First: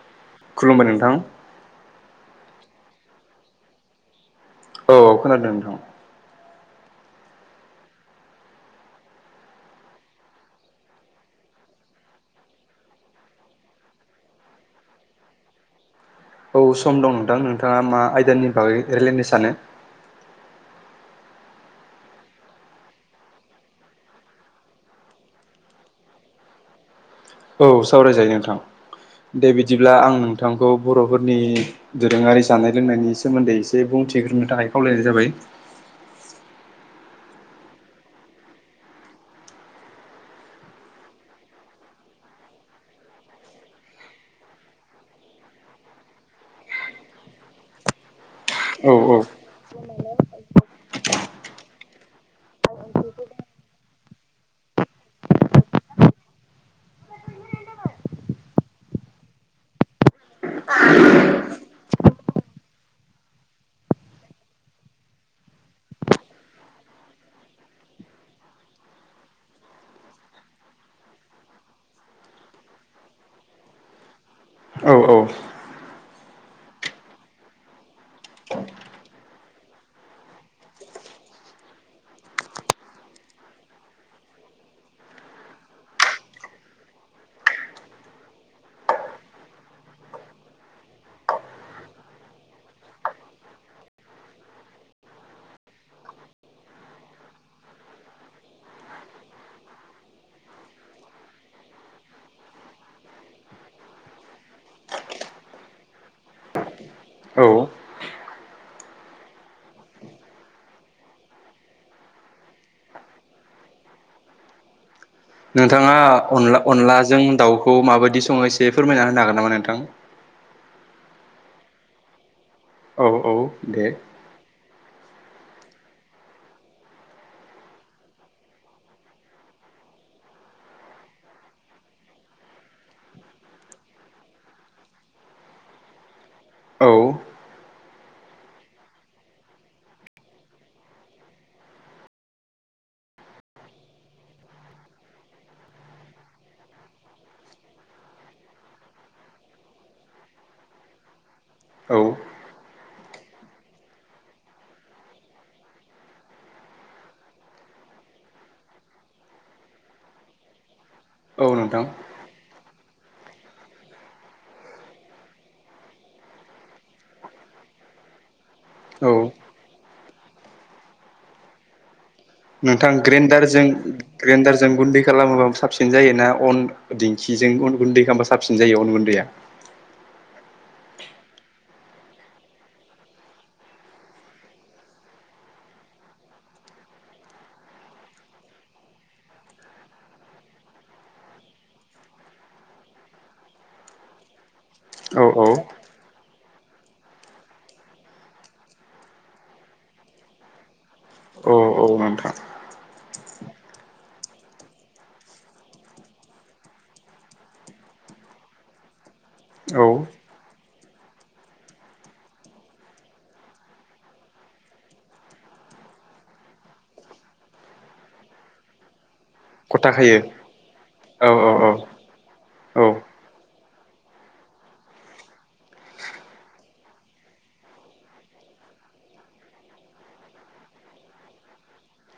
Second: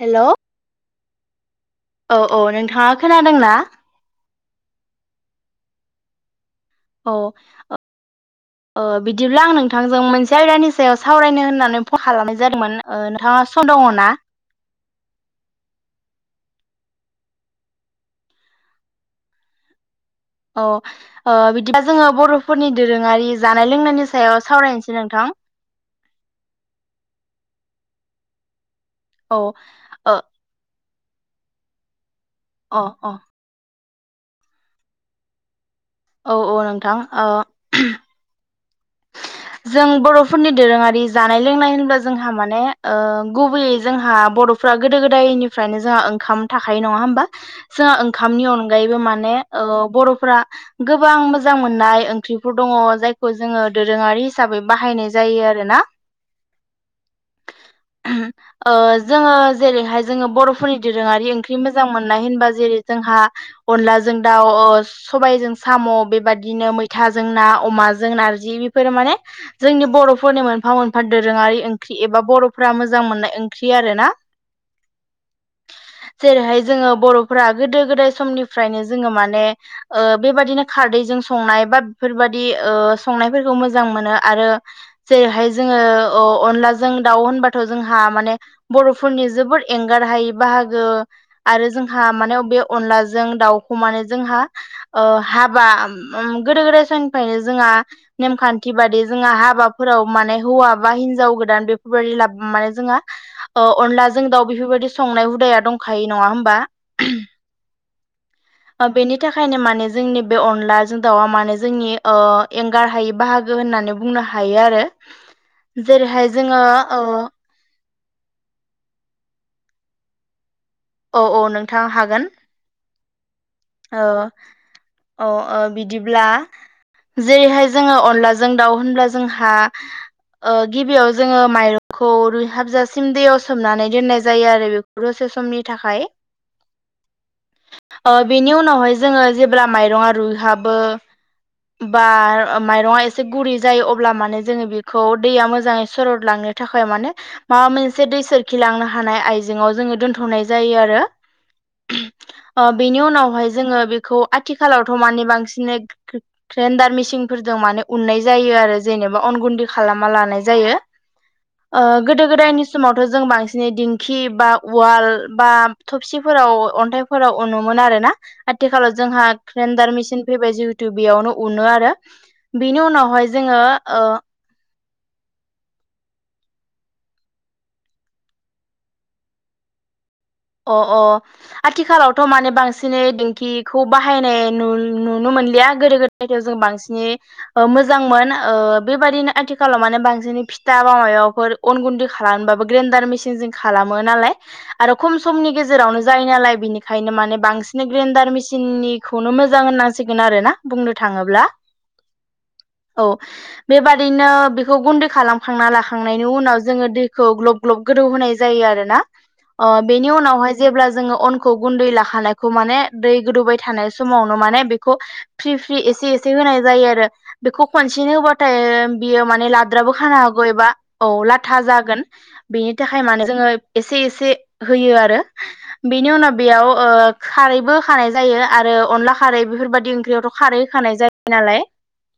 Hello खुलुमबाय नोंथां औ औ नोंथाङा खोनादोंना औ खोनादों नोंथां औ ओ बिदिब्ला आं नोंथांजों मोनसे आयदानि सायाव सावरायनो होननानै फन खालामनाय जादोंमोन नोंथां आ सम दङना औ सम दं नोंथां नोंथाङा मा आयदानि बागै रायलायनो सानो औ बिदिबा जोङो बर'फोरनि दोरोङारि जानाय लोंनायनि सायाव सावरायनोसै नोंथां [inaudible] औ सावरायजायो नोंथां औ दे ओ बिदिब्ला अ आं नोंथांखौ बर'फोरनि दोरोङारि जानाय अ लोंनायनि सोमोनदै एसे बुंथिग्रोनो थाखाय खावलायनाय जाबाय औ औ नोंथां ओ जों बर'फोरनि दोरोङारि जानाय लोंनाय होनोब्ला जोंहा माने गुबैयै जोंहा बर'फ्रा गोदो गोदायनिफ्रायनो जोंहा ओंखाम थाखायो नङा होमबा जोंहा ओंखामनि औ अनगायैबो औ माने ओ बर फोरा गोबां मोजां मोननाय ओंख्रिफोर दङ जायखौ जोङो दोरोङारि हिसाबै बाहायनाय जायो आरोना ओ जोङो जेरैहाय जोङो बर'फोरनि दोरोङारि ओंख्रि मोजां मोननाय होनबा जेरै जोंहा अनलाजों दाउ सबायजों साम' बेबायदिनो मैथाजों ना अमा माजों नारजि बेफोरो माने जोंनि बर'फोरनि मोनफा मोनफा दोरोङारि ओंख्रि एबा बर'फोरा मोजां मोननाय ओंख्रि आरोना औ औ जेरैहाय जोङो बर'फोरा गोदो गोदाय समनिफ्रायनो जोङो माने बेबादिनो खारदै जों संनाय बा बेफोरबायदि संनायफोरखौ मोजां मोनो आरो जेरैहाय जोङो अनलाजों दाउ होनबाथ' जोंहा माने बर'फोरनि जोबोद एंगार हायै बाहागो आरो जोंहा माने बे अनलाजों दाउखौ माने जों हाबा गोदो गोदाय समनिफ्रायनो जोंहा नेमखानथि बादि जोंहा हाबाफोराव माने हौवा बा हिनजाव गोदान बेफोरबायदि माने जों अनला जों दाउ बेफोरबायदि संनाय हुदाया दंखायो नङा होमबा औ बेनि थाखायनो माने जोंनि बे अनलाजों दाउआ माने जोंनि एंगार हायै बाहागो गो होननानै बुंनो हायो आरो नोंथाङा जेरैहाय जोङो अनला ओ अनलाजों औ दाउखौ माबायदि बिदि संनायाव एसे फोरमायना होनो हागोन नामा नोंथां औ औ नोंथां हागोन औ औ दे औ अ अ बिदिब्ला जेरैहाय जोङो अनलाजों दाउ होनब्ला जोंहा गिबियाव जोङो माइरंखौ रुइ हाबजासिम दैयाव सोमनानै दोननाय जायो आरो बेखौ सोम [unintelligible] समनि थाखाय औ ओ बेनि उनावहाय जोङो जेब्ला माइरङा रुइहाबो बा माइरङा एसे गुरै जायो अब्ला माने जोङो बेखौ दैया मोजाङै सरदलाङो थाखाय माने माबा मोनसे दै सोरखि लांनो हानाय आइजेङाव जोङो दोनथ'नाय जायो आरो औ अ बिनि उनावहाय जोङो बेखौ आथिखालावथ' माने बांसिनै ग्रेन्डार मेसिनफोरजों माने उननाय नाय आरो जेननोबा अन गुदि खालामना लानाय जायो। औ ओ नोंथां गोदो गोदायनि समावथ' जों बांसिनै दिंखि बा उवाल बा थबसिफो राव अन्थाइफोराव उनोमोन आरो ना आथिखालाव औ जोंहा ग्रेन्डार मेसिन फैबाय जिहेतु बेयावनो उनो आरो बेनि नोंथां उनावहाय जोङो ग्रेडारजों ग्रेडारजों गुन्दै खालामोबा साबसिन जायोना अन दिंखिजों अन गुन्दै खालामबा साबसिन जायो अन गुन्दैया अ अ आथिखालावथ' माने बांसिनै दिेंखिखौ बाहायनाय नुनो मो मोनलिया गोदो गोदायथायाइाव जों बांसिनै मोजांमोन बेबायदिनो आथिखालाव माने बांसिन फिथा बा माबाफोर अन गुन्दै खालामोबाबो ग्रेन्डार मेचिन जों खालामो नालाय आरो खम औ औ समनि गेजेरावनो जायो नालाय बिनिखायनो माने बांसिन ग्रेन्डार मेसिननिखौनो मोजां होना सिगोन आरोना बुंनो थाङोब्ला औ औ नोंथा [inaudible] औ बेबादिनो बेखौ गुन्दै खालामखांना लाखांनायनि उनाव जोङो दैखौ ग्लब ग्लब गोदौ होनाय जायो आरो ना औ बेनि उनावहाय जेब्ला जोङो अनखौ गुन्दै लाखानायखौ माने दै गोदौबाय थानाय समावनो माने बेखौ फ्रि फ्रि होनाय जायो आरो बेखौ खसे हाथाय बेयो माने गथा लाद्राबो खाना खायो हागौ एबा औ लाथा जागोन बेनि औ थाखाय माने जोङो एसे एसे होयो आरो बेनि उनाव बेयाव खारैबो खानाय जायो आरो अनला खारैबो बेफोरबायदि ओंख्रियावथ' खारै होखानाय जायो नालाय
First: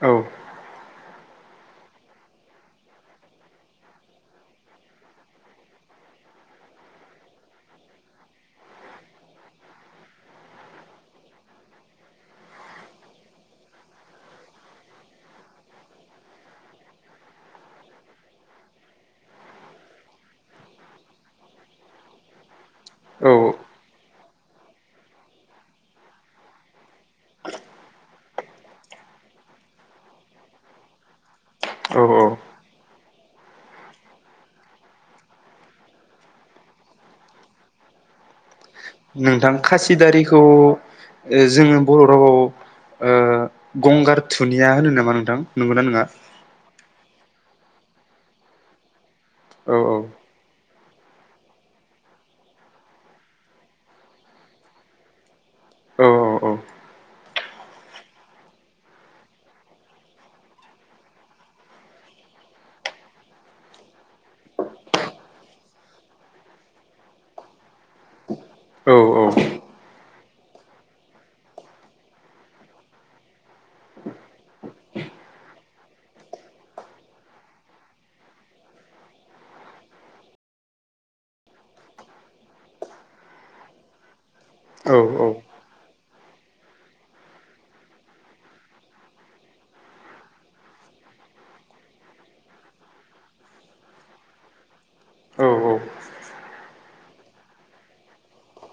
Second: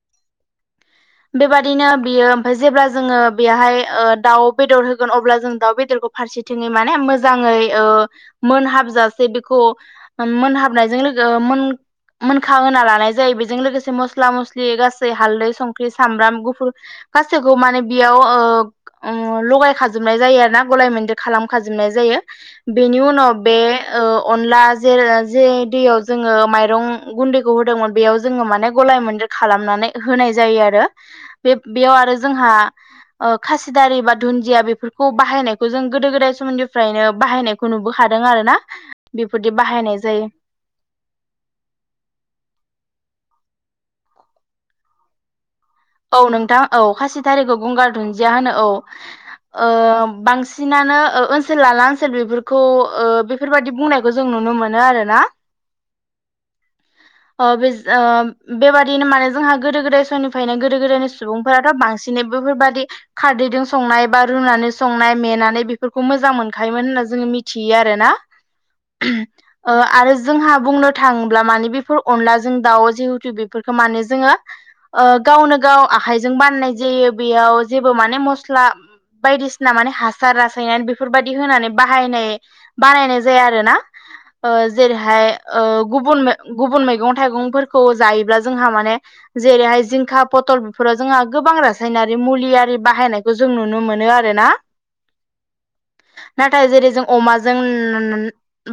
औ [inaudible] बेबादिनो बियो ओमफ्राय जेब्ला जोङो बेहाय दाउ बेदर होगोन अब्ला जों दाउ बेदरखौ फारसेथिङै माने मो जाङै ओ मोनहाबजासे बेखौ मोनहाबनायजों लोगो मोन मोनखां होना लानाय जायो बेजों लोगोसे मस्ला मस्लि गासै हालदै संख्रि सामब्राम गुफुर गासैखौ माने बेयाव लगाय खाजोबनाय जायो आरो ना गलाय मदेर खालामखाजोबनाय जायो बेनि उनाव बे औ अनला जेर जे दैयाव जोङो माइरं गुन्दैखौ होदोंमोन बेयाव जोङो माने गलाय मोनदेर खालामनानै होनाय जायो आरो बे बेयाव आरो औ जोंहा खासिदारि बा दुन्दिया बेफोरखौ बाहायनायखौ जों गोदो गोदाय सोमोन्दो [unintelligible] फ्रायनो बाहायनायखौ नुबोखादों आरो ना बेफोरदि नोंथां बाहायनाय जायो खासिदारिखौ जोङो बर' रावाव ओ गंगार थुनिया होनो नामा नोंथां नंगौना नङा? औ नोंथां औ खासि थारिखौ गंगार दुन्दिया होनो औ औ बां सिनानो ओनसोल लाला ओनसोल बेफोरखौ ओ बेफोरबायदि बुंनायखौ जों नुनो मोनो आरोना औ [inaudible] ओ ओ बेबादिनो माने जोंहा गोदो गोदाय समनिफायनो गोदो गोदायनि सुबुंफोराथ' बांसिनै बेफोरबायदि खारदैजों संनाय बा रुनानै संनाय मेनानै बेफोरखौ मोजां मोनखायोमोन होनना जोङो मिथियो आरोना औ औ ओ आरो जोंहा बुंनो थाङोब्ला माने बेफोर अनलाजों दाउ जिहेथु बेफोरखौ माने जोङो गावनो गाव आखाइजों बाननाय जायो बेयाव जेबो माने मस्ला बायदिसिना माने हासार रासायनानै बेफोरबायाददि होनानै बाहायनाय बानायनाय जाया आरो ना ओ औ जेरैहाय गुबुन गुबुन मैगं थाइगंफोरखौ जायोब्ला जोंहा माने जेरैहाय जिंखा पथल बेफोराव जोंहा गोबां रासायनारि मुलियारि बाहायनायखौ जों नुनो मोनो आरोना [inaudible] औ औ नाथाय जेरै जों अमाजों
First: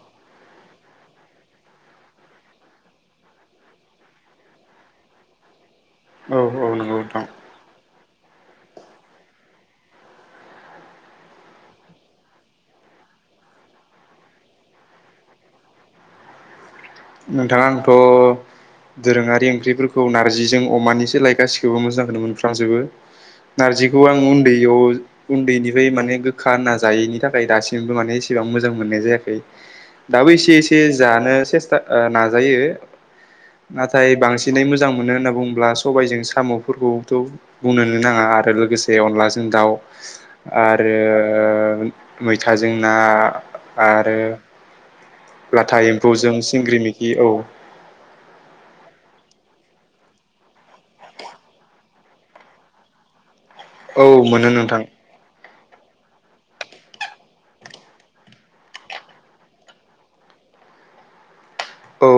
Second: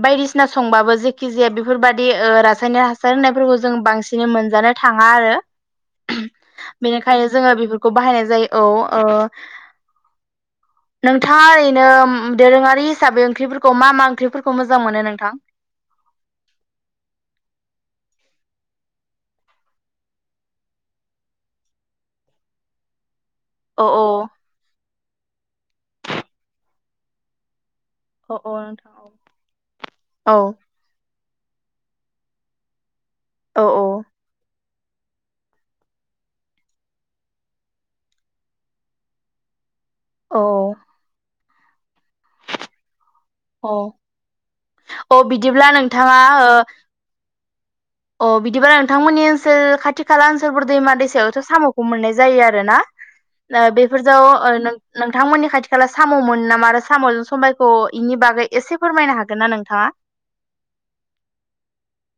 बायदिसिना संबाबो जेखि जाया बेफोरबायदि रासायनारि हासार होनायफोरखौ जों बांसिन मोनजानो थाङा आरो नंगौ नोंथां बेनिखायनो जोङो बेफोरखौ बाहायनाय जायो औ नोंथाङा ओरैनो दोरोङारि हिसाबै ओंख्रिफोरखौ मा मा ओंख्रिफोरखौ मोजां मोनो नोंथां? [inaudible] नोंथां आंथ' दोरोङारि ओंख्रिफोरखौ नारजिजों अमानिसो लाय गासिखौबो मोजां होनो मोनफ्र्लांजोबो। औ नारजिखौ औ आं उन्दैयाव उन्दैनिफ्राय माने गोखा होनना जायैनि थाखाय दासिम औ इसेबां औ मोजां नोंथां मोननाय औ जायाखै दाबो औ एसे एसे जानो सेस्था नाजायो औ औ नाथाय बांसिनै मो जां मोनो होनना बुङोब्ला सबायजों साम'फोरखौथ' बुंनोनो नाङा आरो लोगोसे अनलाजों दाउ औ आरो मैथाजोंना अ अ बिदिब्ला लाथा नोंथाङा एम्फौजों सिंग्रि मिखि औ अ बिदिबा नोंथांमोननि ओनसोल खाथि खाला ओनसोलफोर दैमा दैसायावथ' साम'खौ मोननाय जायो आरो ना औ बेफोरजों मोनो नोंथां नोंथांमोननि खाथि खाला साम'मोन नामा आरो साम'जों समबायखौ इनि बागै एसे फोरमायनो हागोन ना नोंथाङा। औ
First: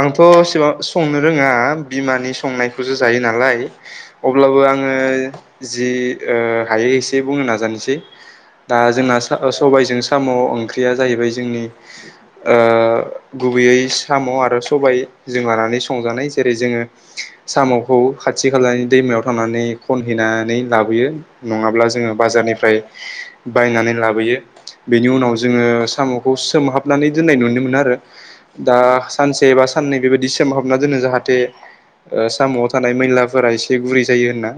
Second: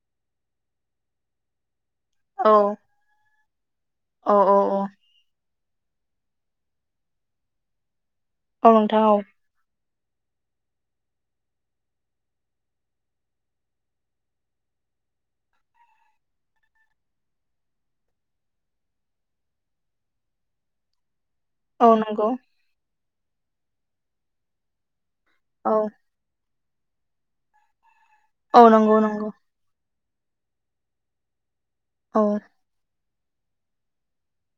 आंथ' सिगां संनो रोङा। बिमानि औ संनायखौसो जायो नालाय औ औ अब्लाबो औ आङो जि हायो एसे बुंनो नाजानोसै औ दा नोंथां औ जोंना सबायजों साम' ओंख्रिया जाहैबाय जोंनि गुबैयै साम' आरो सबाय जों लानानै संजानाय जेरै जोङो साम'खौ खाथि खालानि दैमायाव थांनानै खनहैनानै लाबोयो नङाब्ला औ जोङो नंगौ बाजारनिफ्राय बायनानै लाबोयो बेनि उनाव औ जोङो सामखौ सोमहाबनानै दोननाय नुनो मोनो आरो औ दा नंगौ नंगौ सानसे बा साननै बेबायदि सोमहाबना दोनो जाहाथे औ साम'आव थानाय मैला फोरा एसे गुरै जायो होनना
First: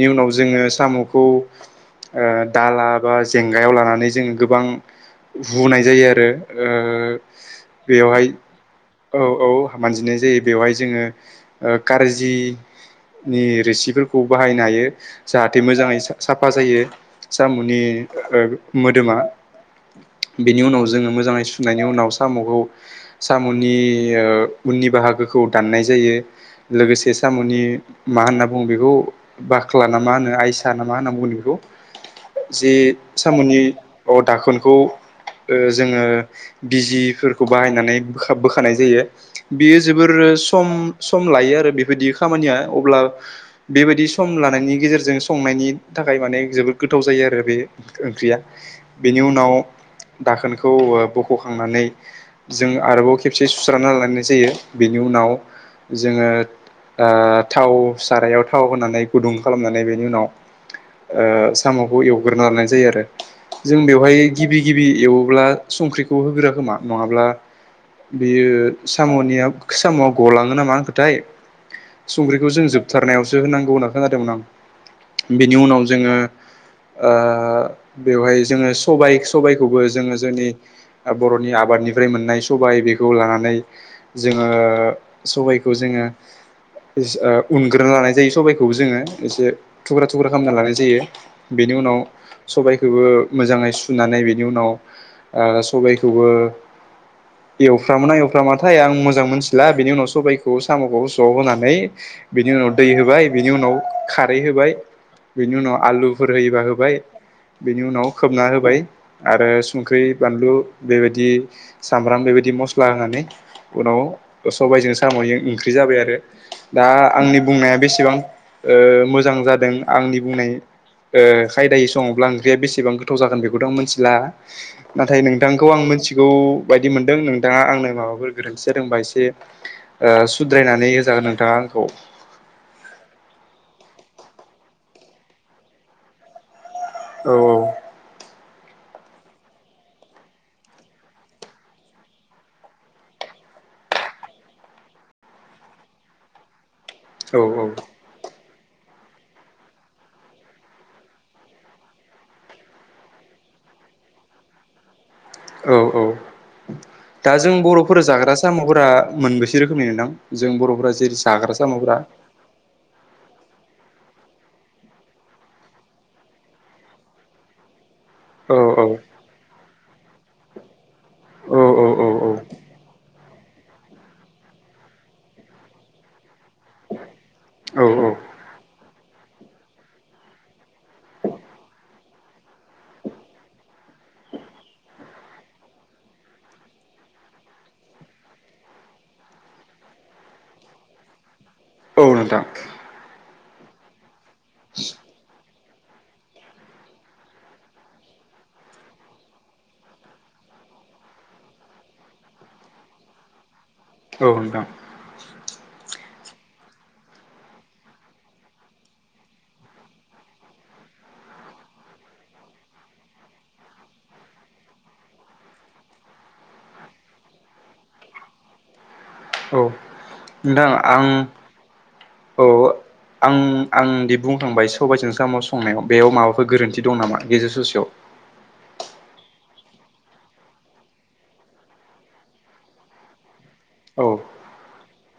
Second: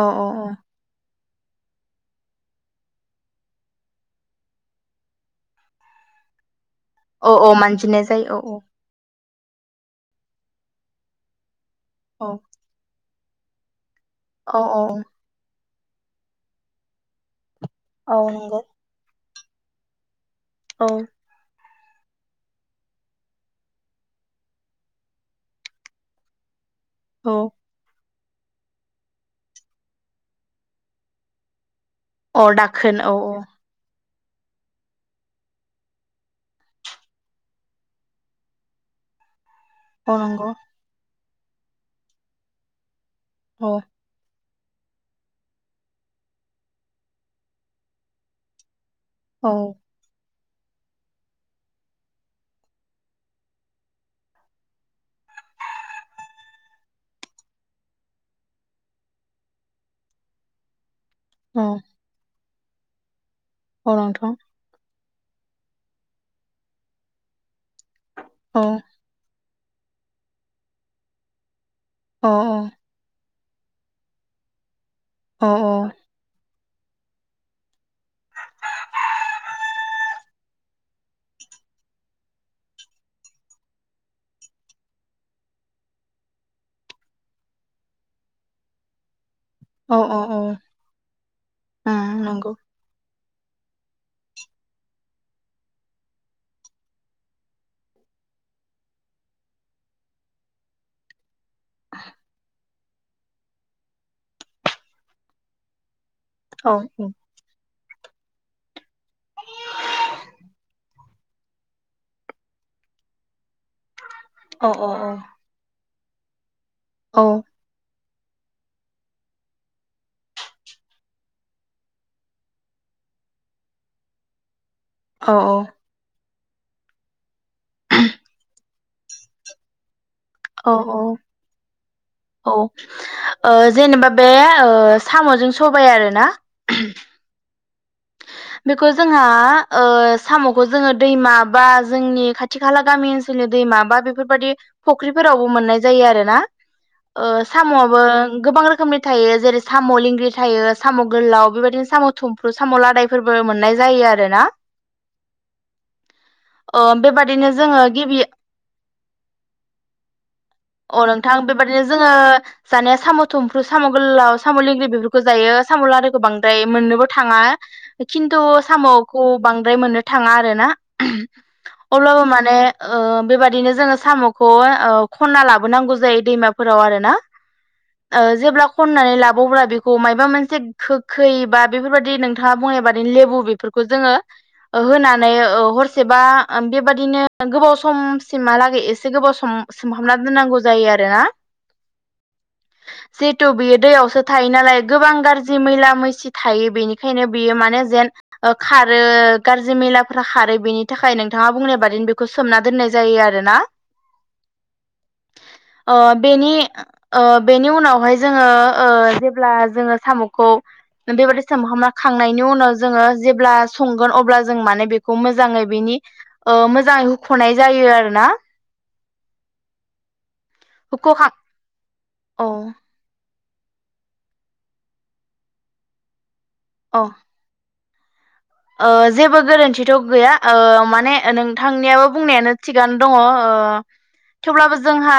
औ औ उनाव जोङो साम'खौ दाला बा जेंगायाव लानानै जोङो गोबां हुनाय जायो आरो ओ औ औ मानजिनाय बेवहाय जायो औ औ औ मानजिनाय जायो बेवहाय जोङो औ कारजि नि रोसिफोरखौ औ बाहायनो औ हायो जाहाथे मोजाङै साफा जायो। सखमुनि औ नंगौ मोदोमा बिनि उनाव औ जोङो मोजाङै सुनायनि उनाव साम'खौ साम'नि उननि बाहागोखौ दाननाय जायो। लोगोसे औ साम'नि मा होनना बुङो बेखौ बाख्ल ना मा होनो आइस ना मा होनना बुङो बेखौ औ जे दाखोन औ औ सामनि अ दाखोनखौ ओ जोङो बिजिफोरखौ बाहायनानै बोखानाय जायो बियो जोबोर औ नंगौ सम लायो आरो बेबायदि खामानिया अब्ला औ बेबायदि सम ला नि गेजेरजों संनायनि थाखाय माने जोबोद गोथाव जायो आरो बे ओंख्रिया बेनि औ उनाव दाखोनखौ बख'खांनानै जों आरोबाव खेबसे सुस्रना लानाय जायो बेनि उनाव जोङो थाव सारायाव थाव होनानै गुदुं खालामनानै बेनि उनाव औ साम'खौ एवग्रोनो लानाय जायो आरो जों औ बेवहाय नोंथां गिबि गिबि एव अब्ला संख्रिखौ होगोरो खानानगो नङाब्ला बेयो औ साम'नि सामवा गलाङो नामा होन खोथाय औ संख्रिखौ जों जोबथारनायाव होनांगौ होनना खोनादोंमोन आं औ बेनि उनाव जोङो बेवहाय जोङो सबाय सबायखौबो जोङो जोंनि बर'नि आबादनिफ्राय मोननाय सबाय बेखौ लानानै जोङो सबायाइखौ जोङो उनग्रोनो लानाय जायो सबाइखौबो जोङो एसे औ थुख्रा औ थुख्रा औ खालामामना लानाय जायो बेनि उनाव उम नंगौ सबायखौोबो मोजाङै सुनानै बेनि उनाव सबायखौबो एवफ्रामोना एवफ्रामाथाय आं मोजां मोनथिला बेनि उनाव सबायखौ साम'खौ ज होनांगौ ओमफाय बिनि उनाव दै होबाय बिनि उनाव खारै होबाय बिनि उनाव आलु खारै होबाय औ औ होबाय बिनि उनाव खोबना होबाय आरो संख्रि बानलु बेबायदि सामब्राम बेबायदि मस्ला होनानै उनाव औ औ सबायजों साम'जों ओंख्रि जाबाय आरो दा आंनि बुंनाया बेसेबां मोजां जादों आंनि बुंनाय खायदायै सङोब्ला ओंख्रिया बेसेबां गोथाव जागोन बेखौथ' आं मिथिला नाथाय नोंथांखौ आं मिथिगौ बायदि मोनदों नोंथाङा आंनो माबाफोर गोरोंसिन सोरोंबा एसे औ सुद्रायनानै होजागोन नोंथाङा आंखौ औ जेनेबा बे साम'जों सबाय आरोना औ बे जोंहा साम'खौ जोङो दैमा बा जोंनि खाथि खाला गामि ओनसोलनि दैमा माबा बेफोरबायदि फुख्रिफोरावबो मोननाय जायो आरोना औ साम'आबो गोबां रोखोमनि थायो जेरै साम' लेंंग्रि थायो साम' गोलाव बेबायदिनो साम' थुमफ्रु साम' लादायफोरबो मोननाय जायो आरो ना औ औ दा जों बेबादिनो जोङो बर'फोरा गिबि जाग्रा साम'फोरा मोनबेसे रोखोमनि दं जों बर'फोरा जै जाग्रा बेबायदिनो साम'फोरा जोङो जानाया साम' थुमफ्रु साम' गोलाव साम'ल लंग्रि बेफोरखौ जायो साम'ल लखौ बांद्राय मोननोबो थाङा खिन्थु औ औ साम'खौ बांद्राय मोननो थाङा आरो ना औ औ औ अब्लाबो माने बेबादि बिदिनो जोङो साम'खौ खना लाबोनांगौ जायो दैमाफोराव आरो ना औ आ जेबोब्ला खननानै लाबावब्ला बेखौ मायबा मोनसे गोखै बा बेफोरबायादि नों बिथाङा बुंनाय बादिनो लेबु बेफोरखौ जोङो होनानै हरसेबा बेबादिनो गोबाव समसिमहालागै एसे गोबाव सम सोमहाबनानै दोननांगौ जायो आरोना औ नोंथां जिहेथु बियो दैयावसो थायो नालाय गोबां गाज्रि मैला मैसि थायो बेनि बेखायनो बियो मानोे जेन खारो गाज्रि मेलाफोरा खारो बेनि थाखाय नोंथाङा बुंनाय बादि बेखौ सोमना दोननाय जायो आरो ना औ [inaudible] बेनि बेनि उनावहाय जोङो जेब्ला जोङो साम'खौ बेबायदि सामखौ खांनायनि उनाव जोङो जेब्ला संगोन अब्ला जों माने बेखौ मोजाङै बेनि मोजां होख'नाय जायो आरोना औ नोंथां आं हुख'खां औ आं आंदि बुंखांबाय सार सबायजों सामाव संनायाव बेयाव माबाफोर गोरोन्थि दं औ नामा गेजेर ससेयाव जेबो गोरोन्थिथ' गैया माने नोंथांनियाबो बुंनायानो थिगानो दङ औ थेवब्लाबो जोंहा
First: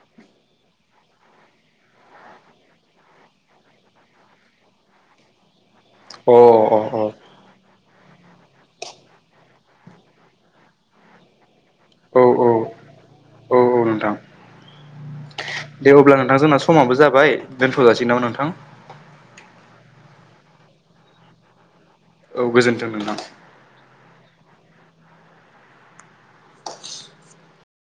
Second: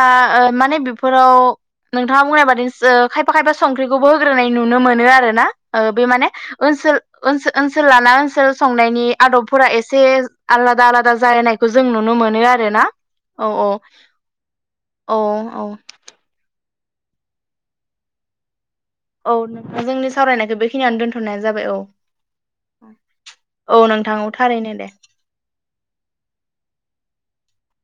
माने बेफोराव नोंथाङा बुंनाय बादि खायफा खायफा संख्रिखौबो होग्रोनाय नुनो मोनो आर ना बे माने अ अ ओनसोल अ ओनसोल लाना ओनसोल संनायनि आदबफोरा एसे आलादा आलादा जालायनायखौ जों नुनो औ मोनो औ आरो ना औ औ औ दे अब्ला नोंथां जोंना समाबो जाबाय दोनथ'जासिगोन नामा नोंथां औ नोंथा जोंनि सावरायनायखौ बेखिनियावनो दोनथ'नाय जाबाय औ औ गोजोन्थों नोंथां औ नोंथां औ थारैनो दे